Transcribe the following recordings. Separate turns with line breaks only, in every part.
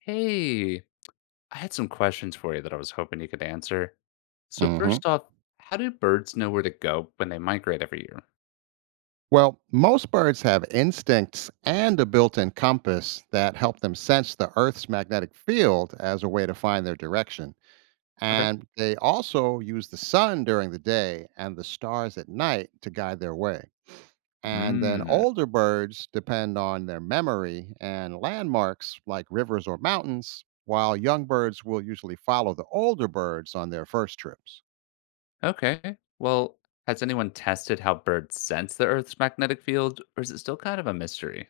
Hey, I had some questions for you that I was hoping you could answer. So
Hmm.
first off, how do birds know where to go when they migrate every year?
Well, most birds have instincts and a built in compass that help them sense the Earth's magnetic field as a way to find their direction.
Okay.
And they also use the sun during the day and the stars at night to guide their way. And then
Mm,
older birds depend on their memory and landmarks like rivers or mountains, while young birds will usually follow the older birds on their first trips.
okay. Well, has anyone tested how birds sense the Earth's magnetic field, or is it still kind of a mystery?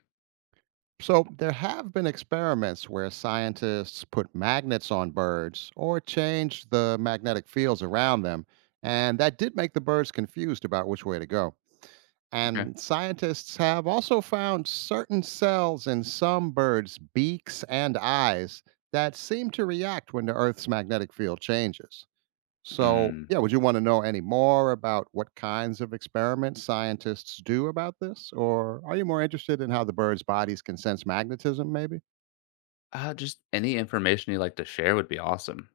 So, there have been experiments where scientists put magnets on birds or changed the magnetic fields around them, and that did make the birds confused about which way to go.
Okay.
And scientists have also found certain cells in some birds' beaks and eyes that seem to react when the Earth's magnetic field changes. So,
Mm,
yeah, would you want to know any more about what kinds of experiments scientists do about this? Or are you more interested in how the birds' bodies can sense magnetism, maybe?
just any information you'd like to share would be awesome.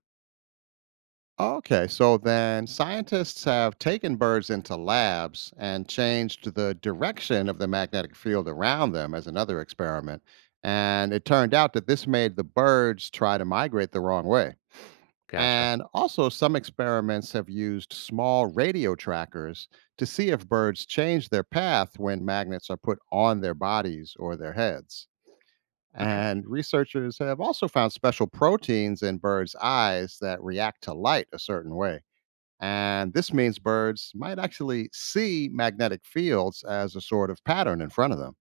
Okay, so then scientists have taken birds into labs and changed the direction of the magnetic field around them as another experiment. And it turned out that this made the birds try to migrate the wrong way.
Gotcha.
And also, some experiments have used small radio trackers to see if birds change their path when magnets are put on their bodies or their heads.
Okay.
And researchers have also found special proteins in birds' eyes that react to light a certain way. And this means birds might actually see magnetic fields as a sort of pattern in front of them.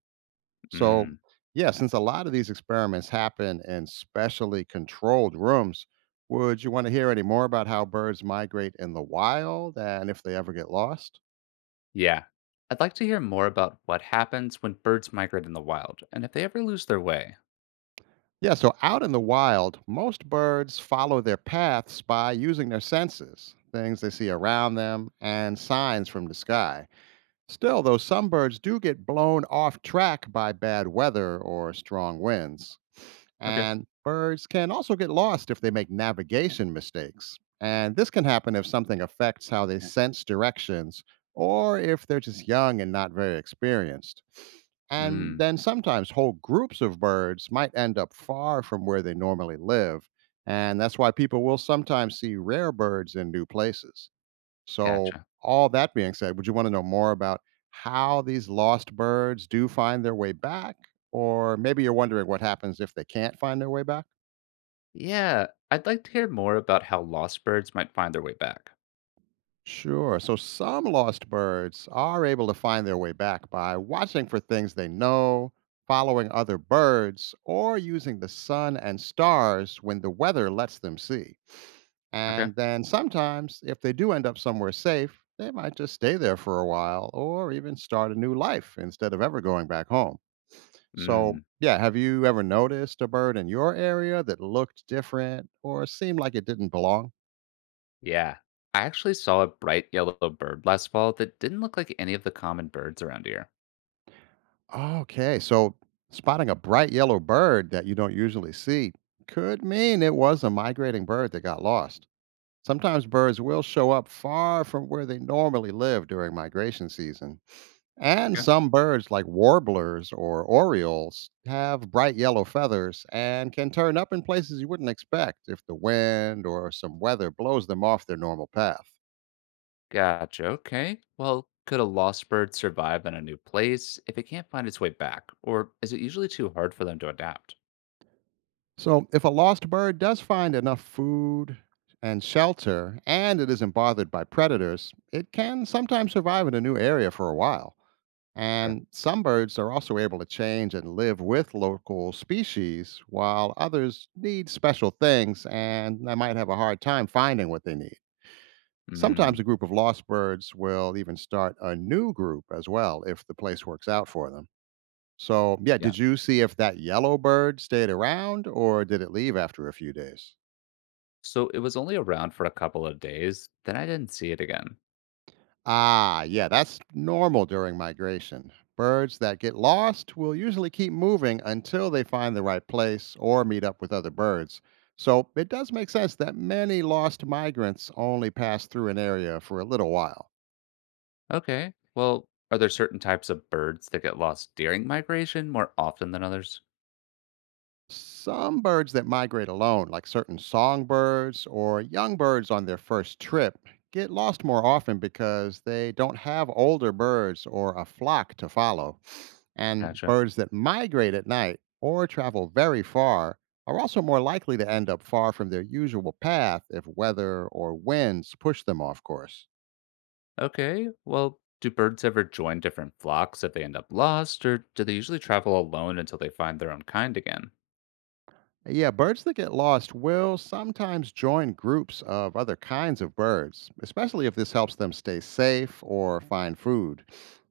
So,
Mm,
yeah, since a lot of these experiments happen in specially controlled rooms, would you want to hear any more about how birds migrate in the wild and if they ever get lost?
yeah. I'd like to hear more about what happens when birds migrate in the wild and if they ever lose their way.
Yeah, so out in the wild, most birds follow their paths by using their senses, things they see around them, and signs from the sky. Still, though, some birds do get blown off track by bad weather or strong winds.
Okay.
And birds can also get lost if they make navigation mistakes. And this can happen if something affects how they sense directions or if they're just young and not very experienced. And
Mm,
then sometimes whole groups of birds might end up far from where they normally live. And that's why people will sometimes see rare birds in new places. So,
Gotcha.
all that being said, would you want to know more about how these lost birds do find their way back? Or maybe you're wondering what happens if they can't find their way back?
Yeah, I'd like to hear more about how lost birds might find their way back.
Sure. So, some lost birds are able to find their way back by watching for things they know, following other birds, or using the sun and stars when the weather lets them see.
Okay.
And then sometimes, if they do end up somewhere safe, they might just stay there for a while or even start a new life instead of ever going back home. So,
Mm,
yeah, have you ever noticed a bird in your area that looked different or seemed like it didn't belong?
yeah. I actually saw a bright yellow bird last fall that didn't look like any of the common birds around here.
Okay, so spotting a bright yellow bird that you don't usually see could mean it was a migrating bird that got lost. Sometimes birds will show up far from where they normally live during migration season. And
Okay.
some birds, like warblers or orioles, have bright yellow feathers and can turn up in places you wouldn't expect if the wind or some weather blows them off their normal path.
Gotcha. Okay. Well, could a lost bird survive in a new place if it can't find its way back? Or is it usually too hard for them to adapt?
So, if a lost bird does find enough food and shelter and it isn't bothered by predators, it can sometimes survive in a new area for a while.
Sure.
And some birds are also able to change and live with local species, while others need special things and they might have a hard time finding what they need. Sometimes
Mm,
a group of lost birds will even start a new group as well if the place works out for them. So, yeah,
yeah.
did you see if that yellow bird stayed around or did it leave after a few days?
So it was only around for a couple of days, then I didn't see it again.
Ah, yeah, that's normal during migration. Birds that get lost will usually keep moving until they find the right place or meet up with other birds. So it does make sense that many lost migrants only pass through an area for a little while.
Okay. Well, are there certain types of birds that get lost during migration more often than others?
Some birds that migrate alone, like certain songbirds or young birds on their first trip, get lost more often because they don't have older birds or a flock to follow. And
Gotcha.
birds that migrate at night or travel very far are also more likely to end up far from their usual path if weather or winds push them off course.
Okay. Well, do birds ever join different flocks if they end up lost, or do they usually travel alone until they find their own kind again?
Yeah, birds that get lost will sometimes join groups of other kinds of birds, especially if this helps them stay safe or find food.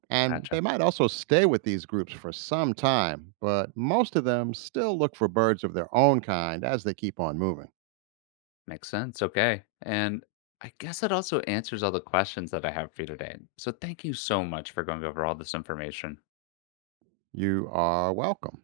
And they
Gotcha.
might also stay with these groups for some time, but most of them still look for birds of their own kind as they keep on moving.
Makes sense. Okay. And I guess that also answers all the questions that I have for you today. So thank you so much for going over all this information.
You are welcome.